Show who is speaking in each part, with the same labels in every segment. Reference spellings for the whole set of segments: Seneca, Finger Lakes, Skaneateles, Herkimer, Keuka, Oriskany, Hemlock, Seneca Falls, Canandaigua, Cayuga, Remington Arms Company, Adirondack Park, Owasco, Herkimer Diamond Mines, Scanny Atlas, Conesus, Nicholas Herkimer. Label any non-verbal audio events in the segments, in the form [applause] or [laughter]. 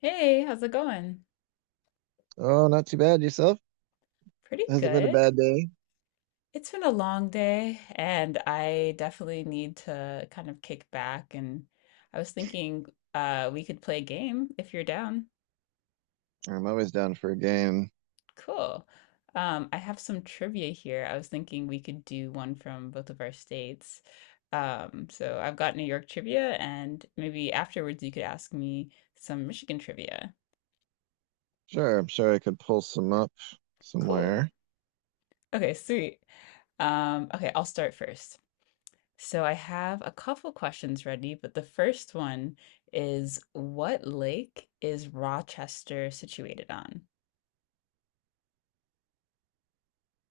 Speaker 1: Hey, how's it going?
Speaker 2: Oh, not too bad yourself.
Speaker 1: Pretty
Speaker 2: Hasn't been a
Speaker 1: good.
Speaker 2: bad day.
Speaker 1: It's been a long day, and I definitely need to kind of kick back. And I was thinking we could play a game if you're down.
Speaker 2: I'm always down for a game.
Speaker 1: Cool. I have some trivia here. I was thinking we could do one from both of our states. So I've got New York trivia, and maybe afterwards you could ask me some Michigan trivia.
Speaker 2: Sure, I'm sure I could pull some up
Speaker 1: Cool.
Speaker 2: somewhere.
Speaker 1: Okay, sweet. Okay, I'll start first. So I have a couple questions ready, but the first one is what lake is Rochester situated on?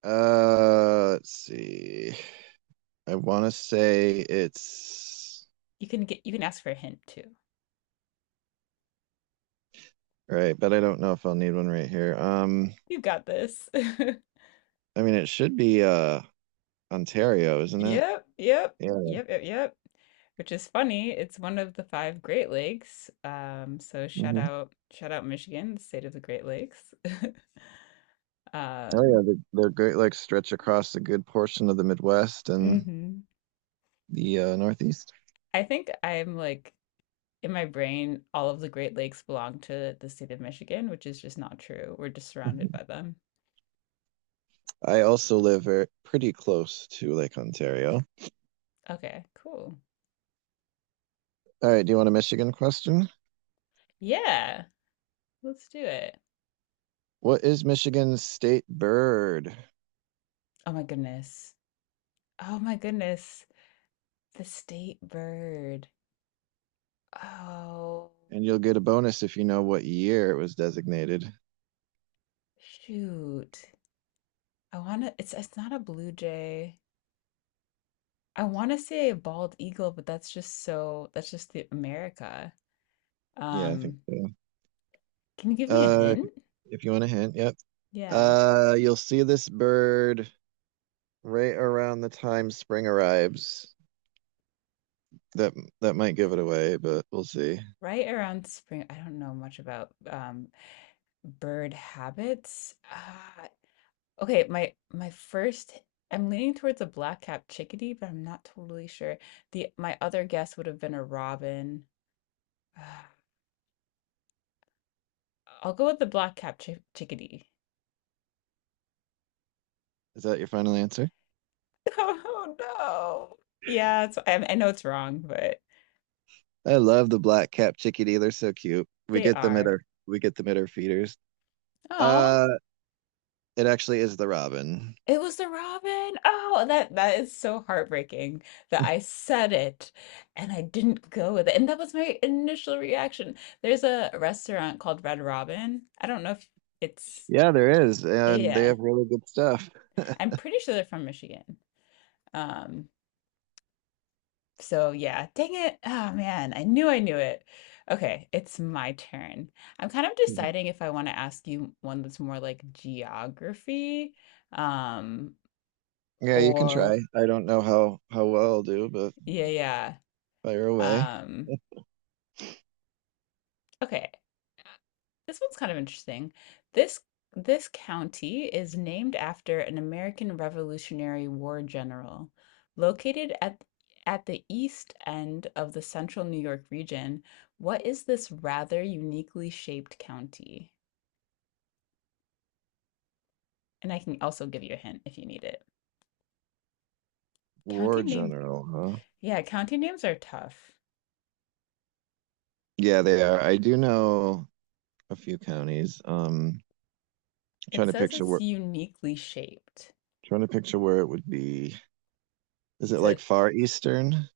Speaker 2: Let's see. I want to say it's
Speaker 1: You can ask for a hint too.
Speaker 2: right, but I don't know if I'll need one right here.
Speaker 1: You got this. [laughs]
Speaker 2: I mean, it should be Ontario, isn't it?
Speaker 1: Yep, yep,
Speaker 2: Yeah.
Speaker 1: yep, yep, yep. Which is funny. It's one of the 5 Great Lakes. So
Speaker 2: hmm
Speaker 1: shout out Michigan, the state of the Great Lakes. [laughs]
Speaker 2: Oh yeah,
Speaker 1: Um,
Speaker 2: they're great. Like stretch across a good portion of the Midwest and
Speaker 1: mhm.
Speaker 2: the Northeast.
Speaker 1: I think I'm like In my brain, all of the Great Lakes belong to the state of Michigan, which is just not true. We're just surrounded
Speaker 2: Mhm.
Speaker 1: by them.
Speaker 2: I also live pretty close to Lake Ontario.
Speaker 1: Okay, cool.
Speaker 2: All right, do you want a Michigan question?
Speaker 1: Yeah, let's do it.
Speaker 2: What is Michigan's state bird?
Speaker 1: Oh my goodness. Oh my goodness. The state bird. Oh,
Speaker 2: And you'll get a bonus if you know what year it was designated.
Speaker 1: shoot. It's not a blue jay. I want to say a bald eagle, but that's just the America.
Speaker 2: Yeah, I think
Speaker 1: Um,
Speaker 2: so.
Speaker 1: can you give me a
Speaker 2: Uh,
Speaker 1: hint?
Speaker 2: if you want a hint, yep.
Speaker 1: Yeah.
Speaker 2: You'll see this bird right around the time spring arrives. That that might give it away, but we'll see.
Speaker 1: Right around spring, I don't know much about bird habits? Ah, okay, my first I'm leaning towards a black-capped chickadee, but I'm not totally sure. The My other guess would have been a robin. Ah, I'll go with the black-capped chickadee.
Speaker 2: Is that your final answer?
Speaker 1: [laughs] Oh no. Yeah, it's, I, I know it's wrong, but
Speaker 2: I love the black cap chickadee. They're so cute.
Speaker 1: they are.
Speaker 2: We get them at our feeders.
Speaker 1: Oh.
Speaker 2: Uh, it actually is the robin.
Speaker 1: It was the robin. Oh, that is so heartbreaking that I said it and I didn't go with it. And that was my initial reaction. There's a restaurant called Red Robin. I don't know if it's
Speaker 2: Yeah, there is, and they
Speaker 1: yeah.
Speaker 2: have really good stuff.
Speaker 1: I'm pretty sure they're from Michigan. Um, so yeah, dang it. Oh man, I knew it. Okay, it's my turn. I'm kind of
Speaker 2: Mhm.
Speaker 1: deciding if I want to ask you one that's more like geography, um,
Speaker 2: Yeah, you can try.
Speaker 1: or
Speaker 2: I don't know how well I'll do, but
Speaker 1: yeah.
Speaker 2: fire away.
Speaker 1: Um Okay, this one's kind of interesting. This this county is named after an American Revolutionary War general. Located at the east end of the central New York region, what is this rather uniquely shaped county? And I can also give you a hint if you need it. County
Speaker 2: War
Speaker 1: name,
Speaker 2: general, huh?
Speaker 1: yeah, county names are tough.
Speaker 2: Yeah, they are. I do know a few counties.
Speaker 1: It
Speaker 2: Trying to
Speaker 1: says
Speaker 2: picture
Speaker 1: it's
Speaker 2: where
Speaker 1: uniquely shaped.
Speaker 2: trying to picture where it would be. Is it
Speaker 1: So
Speaker 2: like far eastern?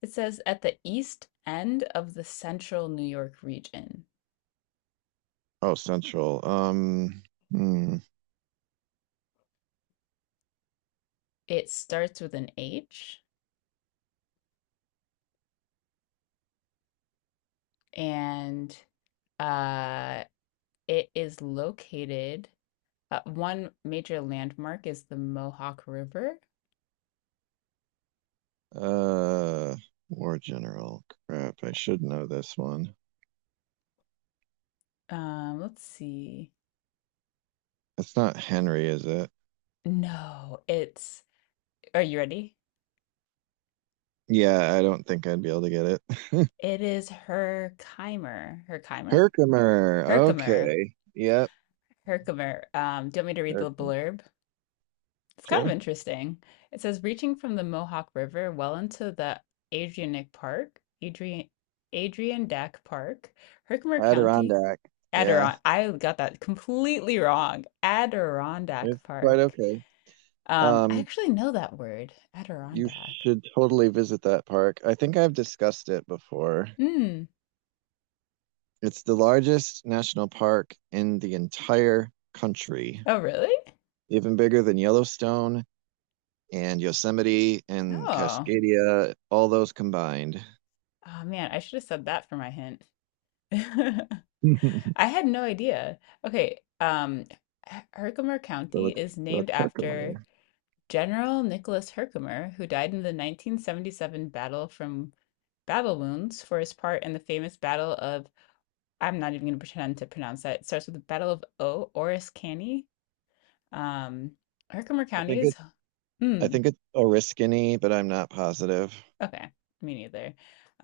Speaker 1: it says at the east end of the central New York region.
Speaker 2: Oh, central. Hmm.
Speaker 1: It starts with an H and, uh, it is located one major landmark is the Mohawk River.
Speaker 2: Uh, War general. Crap, I should know this one.
Speaker 1: Let's see.
Speaker 2: It's not Henry, is it?
Speaker 1: No, it's are you ready?
Speaker 2: Yeah, I don't think I'd be able to get it. [laughs]
Speaker 1: It is Herkimer. Herkimer?
Speaker 2: Herkimer.
Speaker 1: Herkimer.
Speaker 2: Okay. Yep.
Speaker 1: Herkimer. Do you want me to read the
Speaker 2: Herkimer.
Speaker 1: blurb? It's kind of
Speaker 2: Sure.
Speaker 1: interesting. It says reaching from the Mohawk River well into the Adirondack Park, Adrian Adirondack Park, Herkimer County,
Speaker 2: Adirondack. Yeah,
Speaker 1: Adiron. I got that completely wrong.
Speaker 2: it's
Speaker 1: Adirondack
Speaker 2: quite
Speaker 1: Park.
Speaker 2: okay.
Speaker 1: I
Speaker 2: Um,
Speaker 1: actually know that word,
Speaker 2: you
Speaker 1: Adirondack.
Speaker 2: should totally visit that park. I think I've discussed it before.
Speaker 1: Mm.
Speaker 2: It's the largest national park in the entire country,
Speaker 1: Oh, really?
Speaker 2: even bigger than Yellowstone and Yosemite and
Speaker 1: Oh.
Speaker 2: Cascadia, all those combined.
Speaker 1: Oh man, I should have said that for my hint. [laughs] I
Speaker 2: [laughs]
Speaker 1: had no idea. Okay, H- Herkimer
Speaker 2: So
Speaker 1: County
Speaker 2: it's
Speaker 1: is
Speaker 2: so
Speaker 1: named
Speaker 2: it's
Speaker 1: after.
Speaker 2: Herkimer.
Speaker 1: General Nicholas Herkimer, who died in the 1977 battle from battle wounds for his part in the famous Battle of, I'm not even going to pretend to pronounce that. It starts with the Battle of O, Oris Canny. Um, Herkimer
Speaker 2: I
Speaker 1: County
Speaker 2: think
Speaker 1: is,
Speaker 2: it I
Speaker 1: hmm,
Speaker 2: think it's Oriskany, but I'm not positive.
Speaker 1: okay, me neither.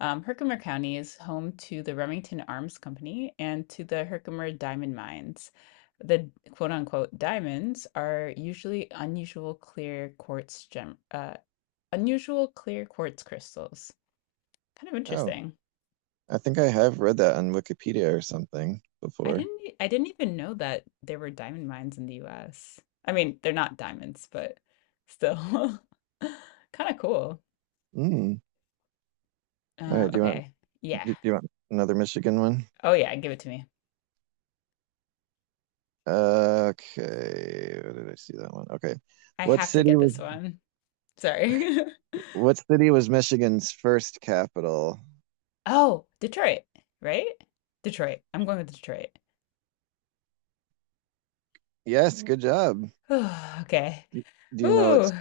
Speaker 1: Herkimer County is home to the Remington Arms Company and to the Herkimer Diamond Mines. The quote unquote diamonds are usually unusual clear quartz crystals. Kind of
Speaker 2: Oh,
Speaker 1: interesting.
Speaker 2: I think I have read that on Wikipedia or something before.
Speaker 1: I didn't even know that there were diamond mines in the US. I mean, they're not diamonds, but still [laughs] kind of cool.
Speaker 2: Mm. All right,
Speaker 1: Okay. Yeah.
Speaker 2: Do you want another Michigan one?
Speaker 1: Oh yeah, give it to me.
Speaker 2: Okay, where did I see that one? Okay.
Speaker 1: I
Speaker 2: What
Speaker 1: have to
Speaker 2: city
Speaker 1: get
Speaker 2: was
Speaker 1: this one. Sorry. [laughs]
Speaker 2: what city was Michigan's first capital?
Speaker 1: Oh, Detroit, right? Detroit. I'm going with Detroit.
Speaker 2: Yes, good job.
Speaker 1: [sighs] Okay.
Speaker 2: Do you know
Speaker 1: Ooh.
Speaker 2: its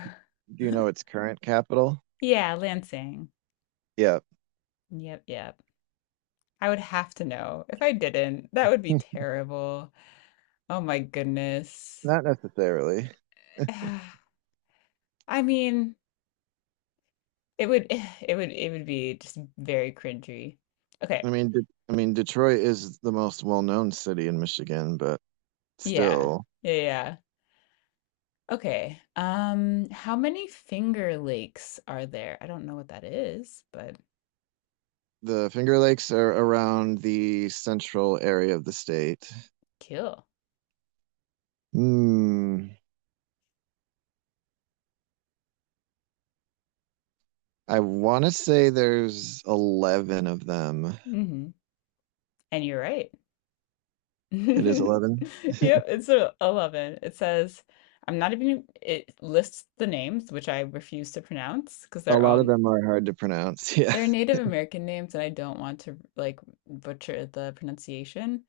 Speaker 2: do you know
Speaker 1: [laughs]
Speaker 2: its current capital?
Speaker 1: Yeah, Lansing.
Speaker 2: Yeah,
Speaker 1: Yep, yep. I would have to know. If I didn't, that would be terrible. Oh my goodness.
Speaker 2: not necessarily.
Speaker 1: [sighs] I mean, it would [sighs] it would be just very cringy. Okay.
Speaker 2: I mean Detroit is the most well-known city in Michigan, but
Speaker 1: Yeah.
Speaker 2: still,
Speaker 1: Yeah, yeah. Okay. How many Finger Lakes are there? I don't know what that is, but
Speaker 2: the Finger Lakes are around the central area of the state.
Speaker 1: kill.
Speaker 2: Hmm. I want to say there's 11 of them.
Speaker 1: Hmm. And you're right.
Speaker 2: It is
Speaker 1: [laughs]
Speaker 2: 11.
Speaker 1: Yep,
Speaker 2: [laughs]
Speaker 1: it's a 11. It says I'm not even it lists the names, which I refuse to pronounce because
Speaker 2: A lot of them are hard to pronounce. [laughs] Yeah.
Speaker 1: they're Native American names and I don't want to like butcher the pronunciation.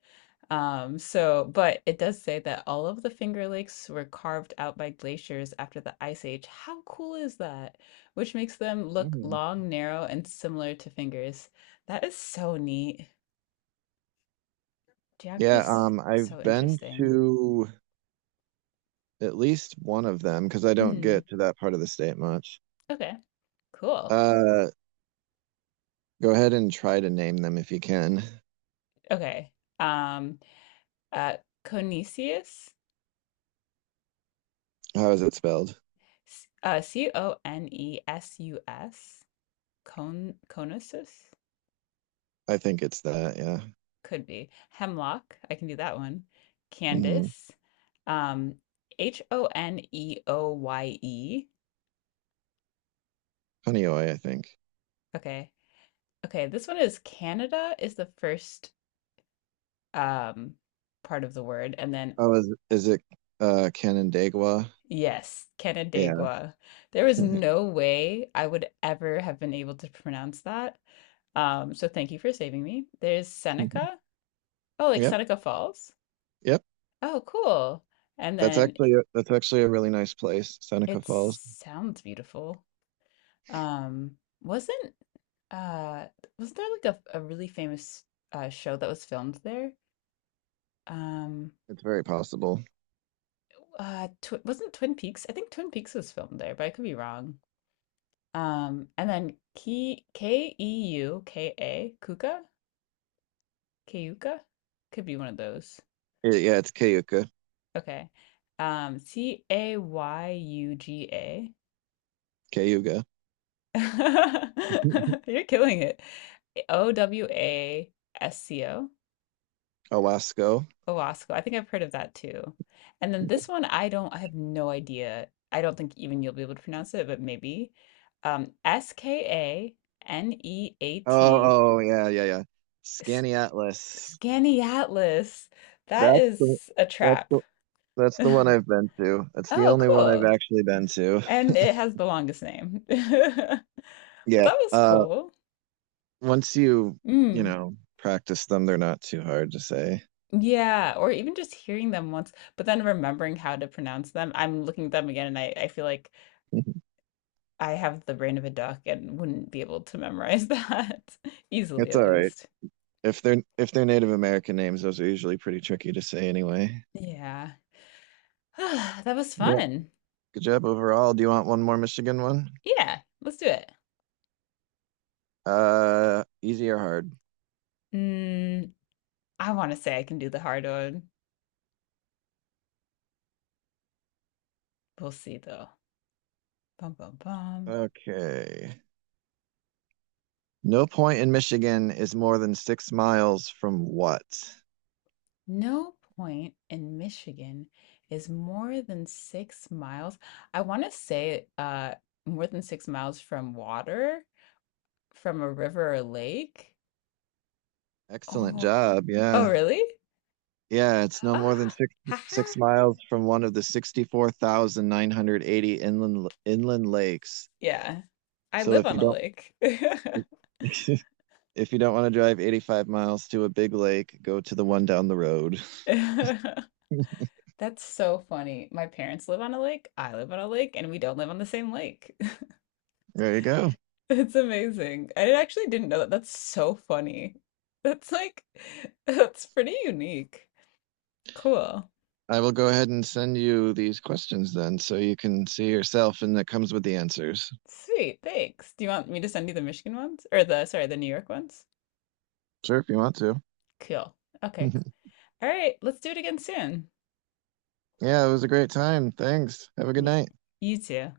Speaker 1: But it does say that all of the Finger Lakes were carved out by glaciers after the Ice Age. How cool is that? Which makes them look
Speaker 2: Mhm.
Speaker 1: long, narrow, and similar to fingers. That is so neat.
Speaker 2: Yeah,
Speaker 1: Geography's
Speaker 2: um,
Speaker 1: so
Speaker 2: I've been
Speaker 1: interesting.
Speaker 2: to at least one of them because I don't
Speaker 1: Hmm.
Speaker 2: get to that part of the state much.
Speaker 1: Okay. Cool.
Speaker 2: Uh, Go ahead and try to name them if you can.
Speaker 1: Okay. Um, uh, Conesius,
Speaker 2: How is it spelled?
Speaker 1: Conesus, Conesus?
Speaker 2: I think it's that, yeah.
Speaker 1: Could be. Hemlock, I can do that one.
Speaker 2: Mm-hmm.
Speaker 1: Candace. Um, Honeoye.
Speaker 2: Honeoy, I think.
Speaker 1: Okay. Okay, this one is Canada is the first um part of the word, and then
Speaker 2: Oh, is it Canandaigua?
Speaker 1: yes,
Speaker 2: Yeah.
Speaker 1: Canandaigua. There was
Speaker 2: [laughs]
Speaker 1: no way I would ever have been able to pronounce that. So thank you for saving me. There's Seneca. Oh, like
Speaker 2: Yep,
Speaker 1: Seneca Falls.
Speaker 2: yep.
Speaker 1: Oh, cool. And
Speaker 2: That's
Speaker 1: then
Speaker 2: actually a, that's actually a really nice place, Seneca
Speaker 1: it
Speaker 2: Falls.
Speaker 1: sounds beautiful. Um, wasn't uh wasn't there like a really famous show that was filmed there? Um,
Speaker 2: It's very possible.
Speaker 1: tw wasn't Twin Peaks? I think Twin Peaks was filmed there, but I could be wrong. And then KKEUKA Kuka Keuka could be one of those.
Speaker 2: Yeah, it's Cayuga.
Speaker 1: Okay. Cayuga.
Speaker 2: Cayuga.
Speaker 1: [laughs]
Speaker 2: [laughs]
Speaker 1: You're killing it. Owasco.
Speaker 2: Owasco.
Speaker 1: Owasco. I think I've heard of that too. And then this one, I have no idea. I don't think even you'll be able to pronounce it, but maybe.
Speaker 2: Oh,
Speaker 1: Skaneat,
Speaker 2: oh yeah, yeah, yeah.
Speaker 1: S-
Speaker 2: Scanny Atlas.
Speaker 1: Scaniatlas. That
Speaker 2: That's the
Speaker 1: is a
Speaker 2: that's
Speaker 1: trap. [laughs]
Speaker 2: the that's the one I've been to. That's the
Speaker 1: Oh,
Speaker 2: only one
Speaker 1: cool.
Speaker 2: I've actually been to.
Speaker 1: And it has the longest name. [laughs] Well,
Speaker 2: Yeah.
Speaker 1: that was
Speaker 2: Uh
Speaker 1: cool.
Speaker 2: once you, you
Speaker 1: Mm.
Speaker 2: know, practice them, they're not too hard to say.
Speaker 1: Yeah, or even just hearing them once, but then remembering how to pronounce them. I'm looking at them again and I feel like
Speaker 2: [laughs]
Speaker 1: I have the brain of a duck and wouldn't be able to memorize that [laughs] easily,
Speaker 2: It's
Speaker 1: at
Speaker 2: all right.
Speaker 1: least.
Speaker 2: If they're Native American names, those are usually pretty tricky to say anyway.
Speaker 1: Yeah. [sighs] That was
Speaker 2: Yeah.
Speaker 1: fun.
Speaker 2: Good job overall. Do you want one more Michigan one?
Speaker 1: Yeah, let's do it.
Speaker 2: Easy or hard?
Speaker 1: Mm, I want to say I can do the hard one. We'll see though. Bum bum bum.
Speaker 2: Okay. No point in Michigan is more than 6 miles from what?
Speaker 1: No point in Michigan is more than 6 miles. I want to say more than 6 miles from water, from a river or lake.
Speaker 2: Excellent
Speaker 1: Oh,
Speaker 2: job.
Speaker 1: oh,
Speaker 2: Yeah.
Speaker 1: really?
Speaker 2: Yeah, it's no more than
Speaker 1: Ah,
Speaker 2: six
Speaker 1: haha.
Speaker 2: six miles from one of the 64,980 inland lakes.
Speaker 1: Yeah. I
Speaker 2: So
Speaker 1: live
Speaker 2: if you
Speaker 1: on a
Speaker 2: don't
Speaker 1: lake.
Speaker 2: [laughs] if you don't want to drive 85 miles to a big lake, go to the one down the road.
Speaker 1: [laughs] That's so funny. My parents live on a lake, I live on a lake, and we don't live on the same lake. [laughs]
Speaker 2: There you go.
Speaker 1: It's amazing. I actually didn't know that. That's so funny. That's like, [laughs] that's pretty unique. Cool.
Speaker 2: I will go ahead and send you these questions then so you can see yourself and that comes with the answers.
Speaker 1: Sweet. Thanks. Do you want me to send you the Michigan ones? Or the, sorry, the New York ones?
Speaker 2: Sure, if you want to.
Speaker 1: Cool. Okay.
Speaker 2: [laughs] Yeah,
Speaker 1: c- All right. Let's do it again soon.
Speaker 2: it was a great time. Thanks. Have a good
Speaker 1: Y-
Speaker 2: night.
Speaker 1: You too.